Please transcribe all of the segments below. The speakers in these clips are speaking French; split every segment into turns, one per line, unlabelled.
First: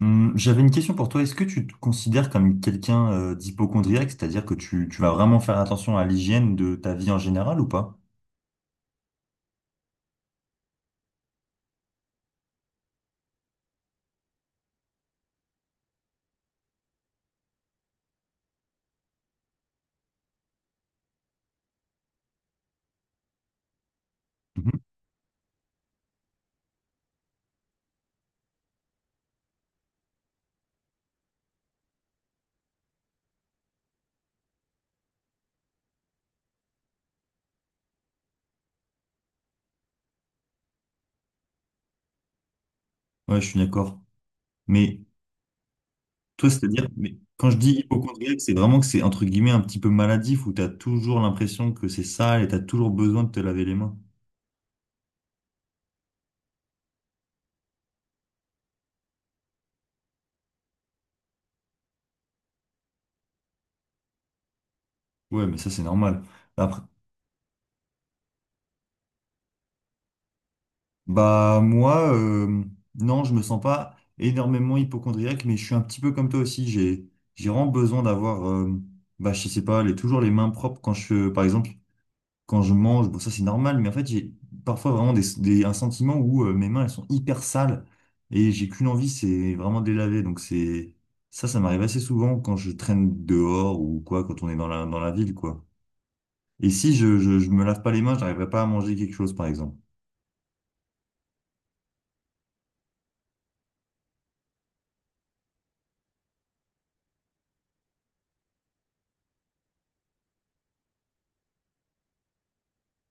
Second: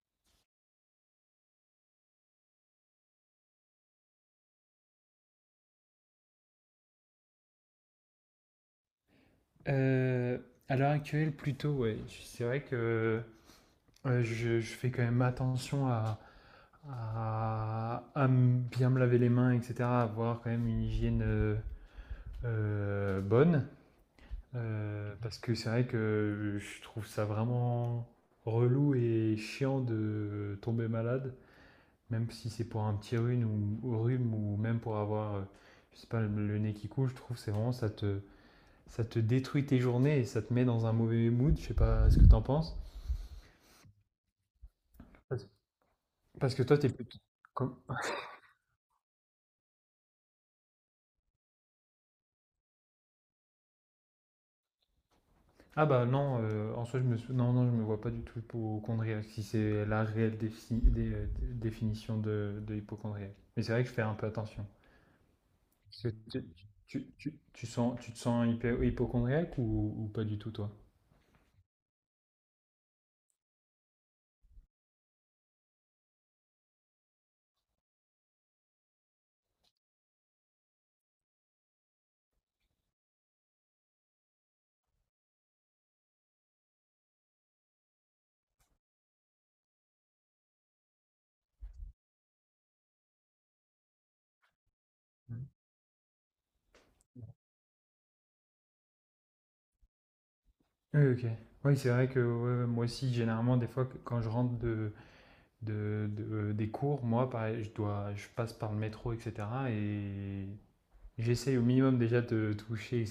J'avais une question pour toi. Est-ce que tu te considères comme quelqu'un d'hypocondriaque, c'est-à-dire que tu vas vraiment faire attention à l'hygiène de ta vie en général ou pas?
Euh, à l'heure actuelle, plutôt, ouais. C'est vrai que je fais quand même attention à, bien me laver les mains, etc., à avoir quand même une hygiène bonne.
Mhm.
Parce que c'est vrai que je trouve ça vraiment relou et chiant de tomber malade, même si c'est pour un petit rhume ou rhume ou même pour avoir, je sais pas, le nez qui coule, je trouve c'est vraiment ça te détruit tes journées et ça te met dans un mauvais mood. Je sais pas ce que t'en penses.
Ouais, je suis d'accord. Mais
Parce
toi,
parce que toi,
c'est-à-dire,
t'es
mais
plutôt.
quand je dis
comme-
hypocondriaque, c'est vraiment que c'est entre guillemets un petit peu maladif où tu as toujours l'impression que c'est sale et tu as toujours besoin de te laver les mains.
Ah bah non, en soi, non, non, je me vois pas du tout hypochondriaque, si c'est la réelle définition de hypochondriaque. Mais c'est vrai que je fais un peu attention.
Ouais, mais ça, c'est
Parce que
normal. Après,
tu te sens hypochondriaque ou pas du tout, toi?
bah moi, non, je me sens pas énormément hypocondriaque, mais je suis un petit peu comme toi aussi. J'ai vraiment besoin d'avoir, bah je sais pas, les, toujours les mains propres quand je, par exemple, quand je mange. Bon, ça c'est normal, mais en fait j'ai parfois vraiment un sentiment où mes mains elles sont hyper sales et j'ai qu'une envie, c'est vraiment de les laver. Donc c'est ça, ça m'arrive assez souvent quand je traîne dehors ou quoi, quand on est dans la ville quoi. Et si je me lave pas les mains, j'arriverai pas à manger quelque chose par exemple.
Oui, ok. Oui, c'est vrai que ouais, ouais, moi aussi, généralement, des fois, quand je rentre des cours, moi, pareil, je passe par le métro, etc. Et j'essaye au minimum déjà de toucher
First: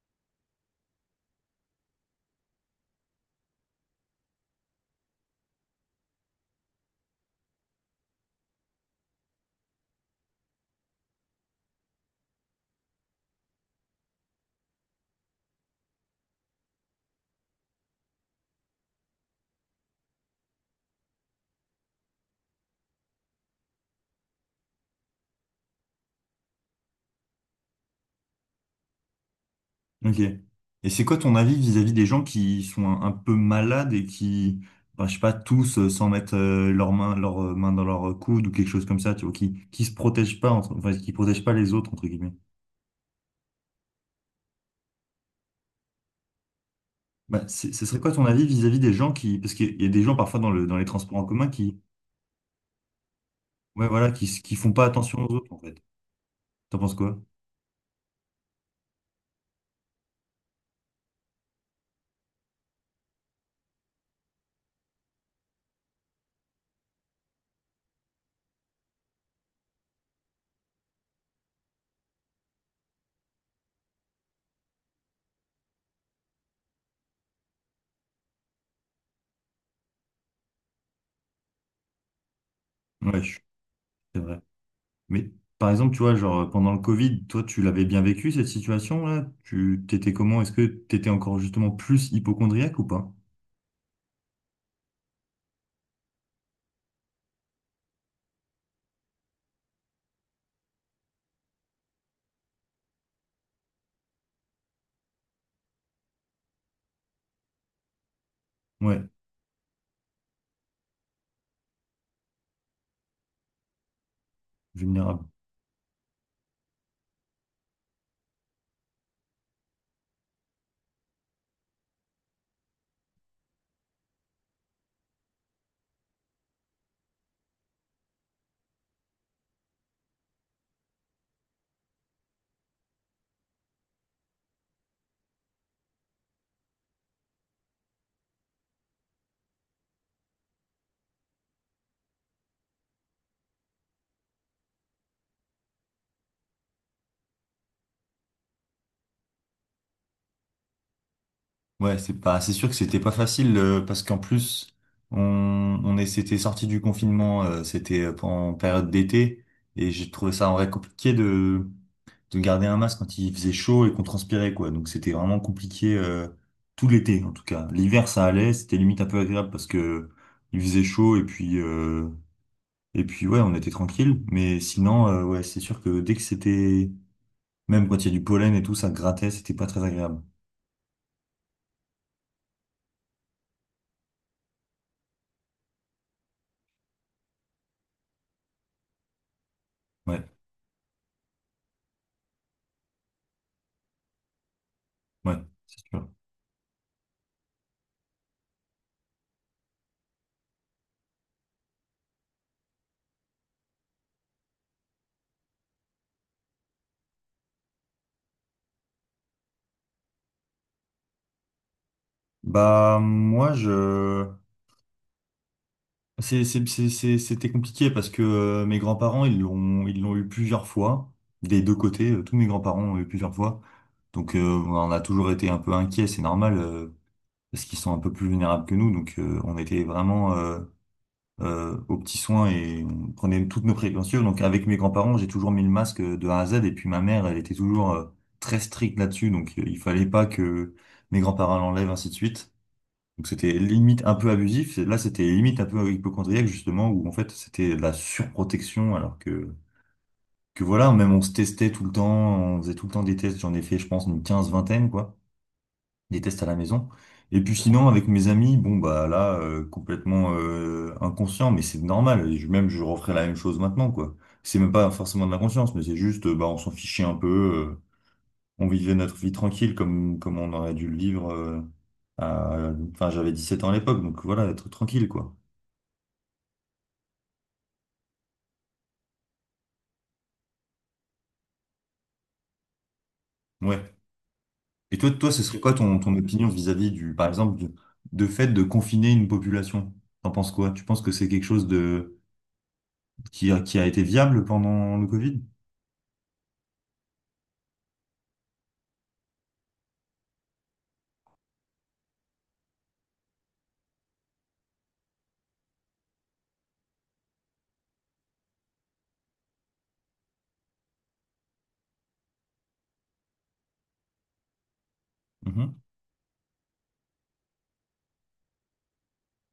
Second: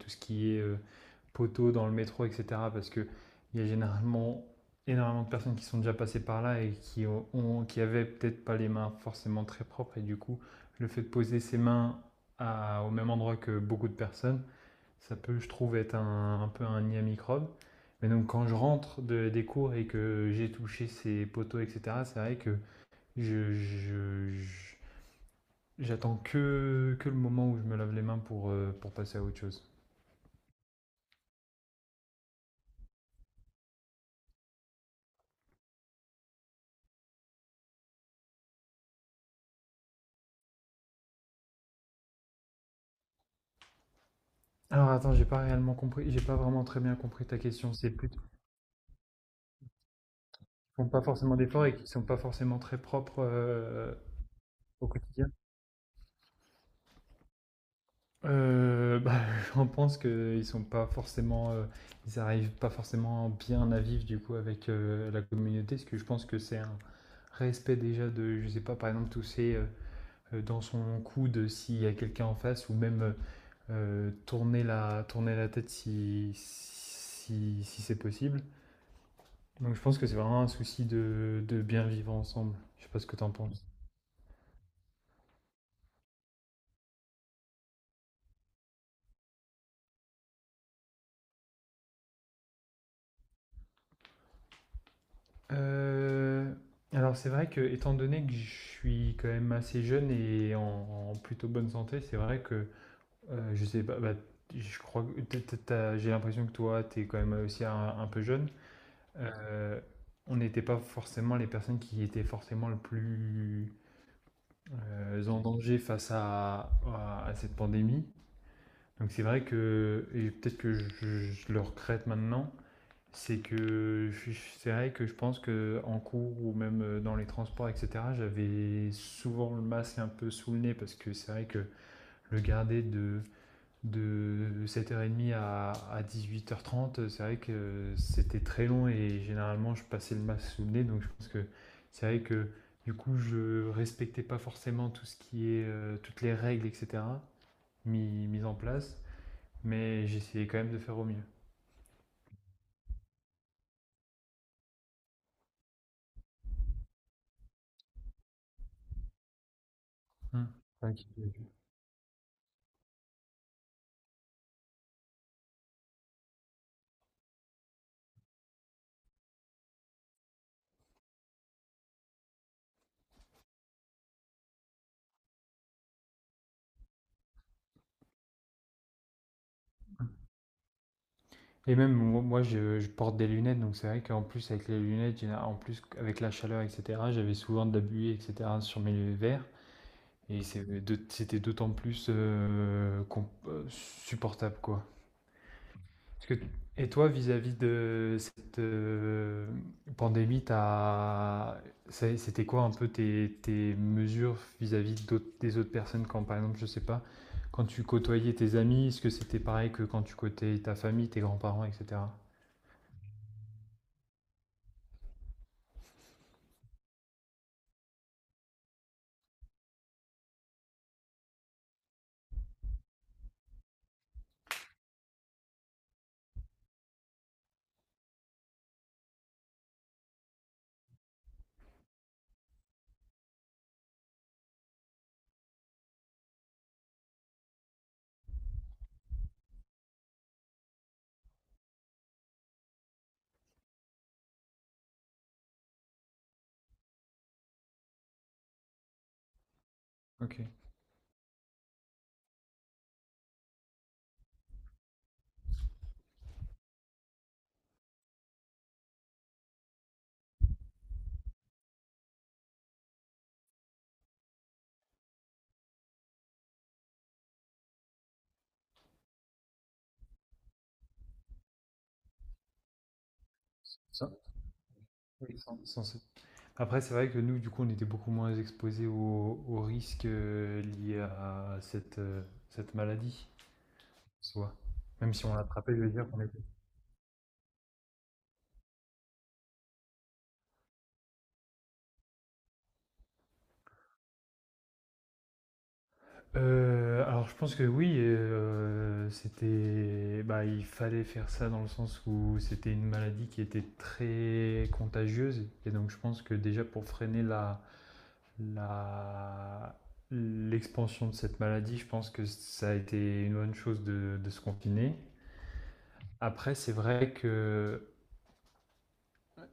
tout ce qui est poteau dans le métro, etc. Parce qu'il y a généralement énormément de personnes qui sont déjà passées par là et qui avaient peut-être pas les mains forcément très propres. Et du coup, le fait de poser ses mains au même endroit que beaucoup de personnes, ça peut, je trouve, être un peu un nid à microbes. Mais donc quand je rentre des cours et que j'ai touché ces poteaux, etc., c'est vrai que je, je- je- j'attends que le moment où je me lave les mains pour passer à autre chose.
Ok. Et c'est quoi ton avis vis-à-vis des gens qui sont un peu malades et qui, enfin, je sais pas, tous sans mettre leurs mains dans leur coude ou quelque chose comme ça, tu vois, qui se protègent pas, enfin, qui protègent pas les autres, entre guillemets.
Alors attends, j'ai pas réellement compris, j'ai pas vraiment très bien compris ta
Bah,
question.
ce
C'est
serait
plus
quoi
qu'ils
ton avis vis-à-vis des gens qui, parce qu'il y a des gens parfois dans le, dans les
font pas
transports en
forcément
commun
d'efforts et
qui,
qu'ils sont pas forcément très propres
ouais, voilà, qui font pas
au
attention
quotidien.
aux autres, en fait. T'en penses quoi?
Bah, j'en pense qu'ils sont pas forcément, ils arrivent pas forcément bien à vivre du coup avec la communauté, parce que je pense que c'est un respect déjà de, je sais pas, par exemple tousser dans son coude s'il y a quelqu'un en face ou même tourner, tourner la tête si c'est possible. Donc je pense que c'est vraiment un souci de bien vivre ensemble. Je sais pas ce que
Ouais,
t'en
je-
penses.
c'est vrai. Mais par exemple, tu vois, genre, pendant le Covid, toi, tu l'avais bien vécu, cette situation-là? Tu t'étais comment? Est-ce que t'étais encore justement plus hypocondriaque ou pas?
Euh, alors c'est vrai que étant donné que je suis quand même assez jeune et en plutôt bonne santé, c'est vrai que je sais pas, bah, je crois que j'ai l'impression que toi t'es quand même aussi un peu jeune.
Ouais,
Euh, on n'était pas forcément les personnes qui étaient forcément le plus
vulnérable.
en danger face à cette pandémie. Donc c'est vrai que et peut-être que je le regrette maintenant, c'est que je suis c'est vrai que je pense que en cours ou même, dans les transports et cetera, j'avais souvent le masque un peu sous le nez parce que c'est vrai que le garder de 7h30 à 8h30 c'est vrai que c'était très long et généralement je passais le masque sous le nez, donc je pense que c'est vrai que du coup je respectais pas forcément tout ce qui est toutes les règles, etc. Mises en place, mais j'essayais quand même de faire au mieux.
Ouais, c'est pas, c'est sûr que c'était pas facile parce qu'en plus on, on est, c'était sorti du confinement, c'était en période d'été et j'ai trouvé
Hmm.
ça en vrai
C'est vrai
compliqué de garder un masque quand il faisait chaud et qu'on transpirait quoi. Donc c'était vraiment compliqué tout l'été en tout cas. L'hiver ça allait, c'était limite un peu agréable parce que il faisait chaud et puis ouais, on était tranquille. Mais sinon ouais, c'est sûr que dès que c'était, même quand il y a du pollen et tout, ça grattait, c'était pas très
Hmm.
agréable.
Et même moi, je porte des lunettes, donc c'est vrai qu'en plus avec les lunettes, en plus avec la chaleur, etc., j'avais souvent de la buée, etc., sur mes verres.
Ouais.
Et c'était d'autant plus, com supportable, quoi.
Ouais, c'est sûr.
Parce que Et toi, vis-à-vis de pandémie, t'as as c'était quoi un peu tes mesures vis-à-vis d'autres des autres personnes quand, par exemple, je sais pas, quand tu côtoyais tes amis, est-ce que c'était pareil que quand tu côtoyais ta famille, tes grands-parents et cetera?
Bah, moi, je. C'était compliqué parce que mes grands-parents, ils l'ont eu plusieurs fois, des deux côtés. Tous mes grands-parents ont eu plusieurs fois. Donc, on en a toujours été un peu inquiets, c'est normal, parce qu'ils sont un peu plus vulnérables que nous. Donc, on était vraiment aux petits soins et on prenait toutes nos précautions. Donc, avec mes grands-parents, j'ai toujours mis le masque de A à Z. Et puis, ma mère, elle était toujours très stricte là-dessus. Donc, il fallait pas que mes grands-parents l'enlèvent, ainsi de suite. Donc c'était limite un peu abusif. Là, c'était limite un peu hypochondriaque, justement, où en fait, c'était de la surprotection, alors
OK.
que voilà, même on se testait tout le temps, on faisait tout le temps des tests. J'en ai fait, je pense, une quinzaine vingtaine, quoi, des tests à la maison. Et puis sinon, avec mes amis, bon, bah là, complètement inconscient, mais c'est normal. Je, même, je referais la même chose maintenant, quoi. C'est même pas forcément de l'inconscience, mais c'est juste, bah, on s'en fichait un peu. On vivait notre vie tranquille comme, comme on aurait dû le vivre. Enfin, j'avais 17 ans à l'époque,
Sans
donc voilà, être tranquille, quoi.
oui, sans sans après, c'est vrai que nous, du coup, on était beaucoup moins exposés aux risques liés à cette maladie,
Ouais.
soit.
Et toi,
Même si
toi,
on
ce serait quoi
l'attrapait, je veux
ton,
dire
ton
qu'on était.
opinion vis-à-vis du, par exemple, du, de fait de confiner une population? T'en penses quoi? Tu penses que c'est quelque chose de, qui a été viable pendant le Covid?
Alors, je pense que oui, bah, il fallait faire ça dans le sens où c'était une maladie qui était très contagieuse. Et donc, je pense que déjà pour freiner la, l'expansion de cette maladie, je pense que ça a été une bonne chose de se confiner.
Mhm.
Après, c'est vrai que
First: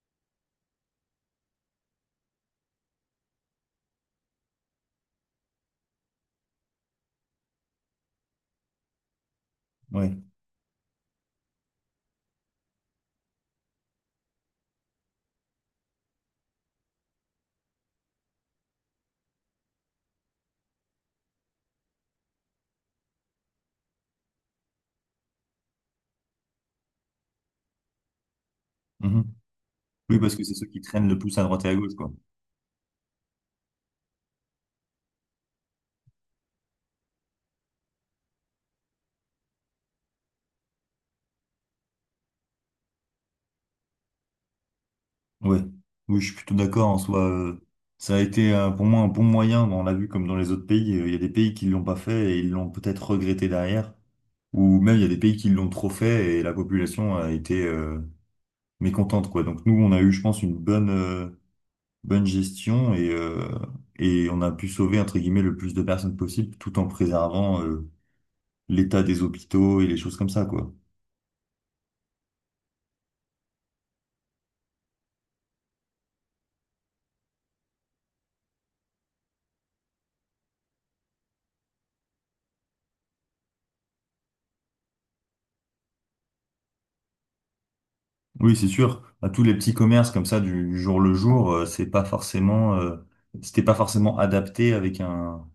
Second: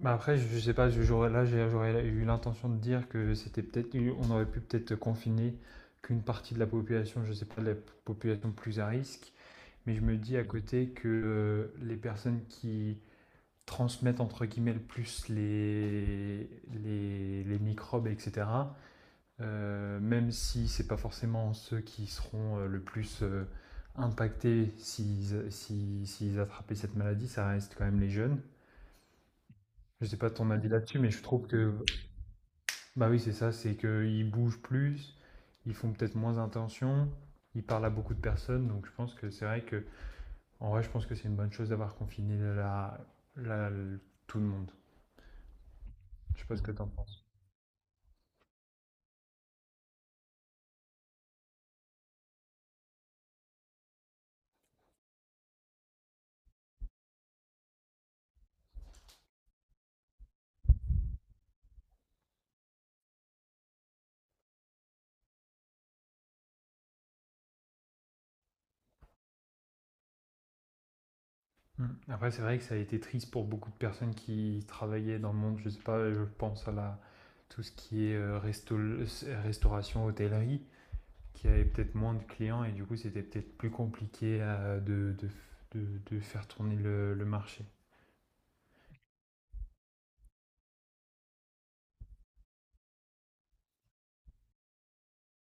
Bah après, je sais pas, j'aurais eu l'intention de dire que c'était peut-être, on aurait pu peut-être confiner qu'une partie de la population, je sais pas, la population plus à risque, mais je me
Ouais.
dis à côté que les personnes qui transmettent entre guillemets le plus les microbes, etc., même si c'est pas forcément ceux qui seront le plus impactés s'ils si, s'ils attrapaient cette maladie, ça reste quand même les jeunes.
Mhm.
Je sais
Oui,
pas
parce que
ton
c'est ceux
avis
qui
là-dessus,
traînent
mais
le
je
plus à
trouve
droite et
que
à gauche, quoi.
bah oui, c'est ça, c'est qu'ils bougent plus, ils font peut-être moins attention, ils parlent à beaucoup de personnes, donc je pense que c'est vrai que, en vrai, je pense que c'est une bonne chose d'avoir confiné la- le- tout le monde.
Ouais. Oui, je suis
Je sais
plutôt
pas ce que
d'accord
t'en
en
penses.
soi. Ça a été pour moi un bon moyen. Bon, on l'a vu comme dans les autres pays. Il y a des pays qui l'ont pas fait et ils l'ont peut-être regretté derrière. Ou même il y a des pays qui l'ont trop fait et la population a été mécontente quoi. Donc nous on a eu je pense une bonne bonne gestion et on a pu sauver entre guillemets le plus de personnes possible tout en préservant l'état des hôpitaux et les choses comme ça quoi.
Mm. Après, c'est vrai que ça a été triste pour beaucoup de personnes qui travaillaient dans le monde, je sais pas, je pense à tout ce qui est restauration, hôtellerie, qui avait peut-être moins de clients et du coup, c'était peut-être plus compliqué de faire tourner le marché.
Oui, c'est sûr, à tous les petits commerces comme ça du jour le jour, c'est pas forcément c'était pas forcément adapté avec un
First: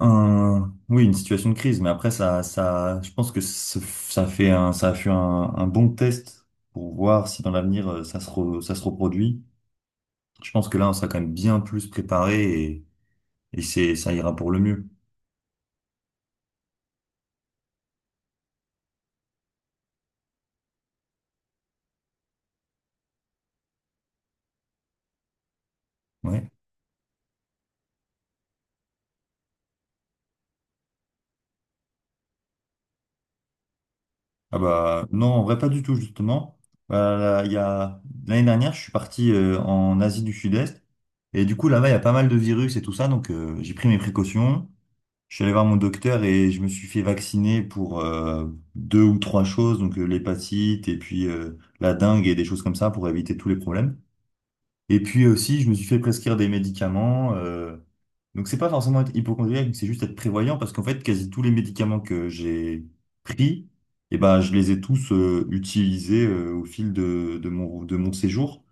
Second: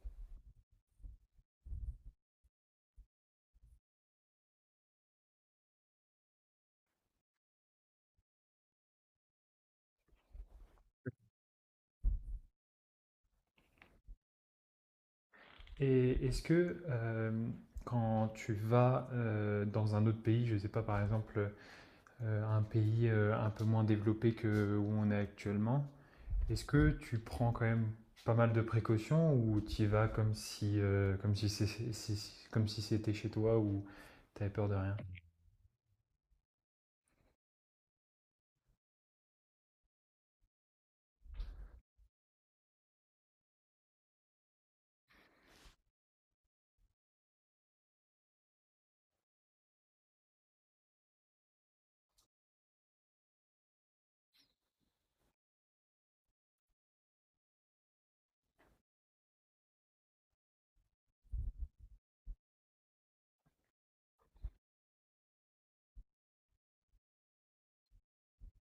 Oui, une situation de crise, mais après, ça, je pense que ça fait un, ça a fait un bon test pour voir si dans l'avenir ça se, ça se reproduit. Je pense que là, on sera quand même bien plus préparé et c'est, ça ira pour le mieux.
Et est-ce que quand tu vas dans un autre pays, je ne sais pas par exemple un pays un peu moins développé que où on est actuellement,
Ouais.
est-ce que tu prends quand même pas mal de précautions ou tu y vas comme si comme si c'était chez toi ou t'avais
Ah
peur de rien?
bah, non, en vrai, pas du tout, justement. Là, il y a, l'année dernière, je suis parti en Asie du Sud-Est et du coup, là-bas, il y a pas mal de virus et tout ça, donc j'ai pris mes précautions. Je suis allé voir mon docteur et je me suis fait vacciner pour deux ou trois choses, donc l'hépatite et puis la dengue et des choses comme ça pour éviter tous les problèmes. Et puis aussi, je me suis fait prescrire des médicaments. Donc c'est pas forcément être hypochondriaque, mais c'est juste être prévoyant parce qu'en fait, quasi tous les médicaments que j'ai pris, eh ben, je les ai tous utilisés au fil de mon séjour.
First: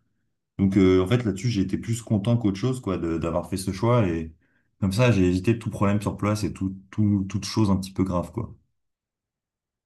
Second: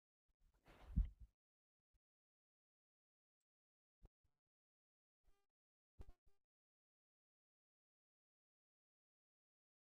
Donc en fait là-dessus j'ai été plus content qu'autre chose quoi d'avoir fait ce choix et comme ça j'ai évité tout problème sur place et tout, tout, toute chose un petit peu grave quoi.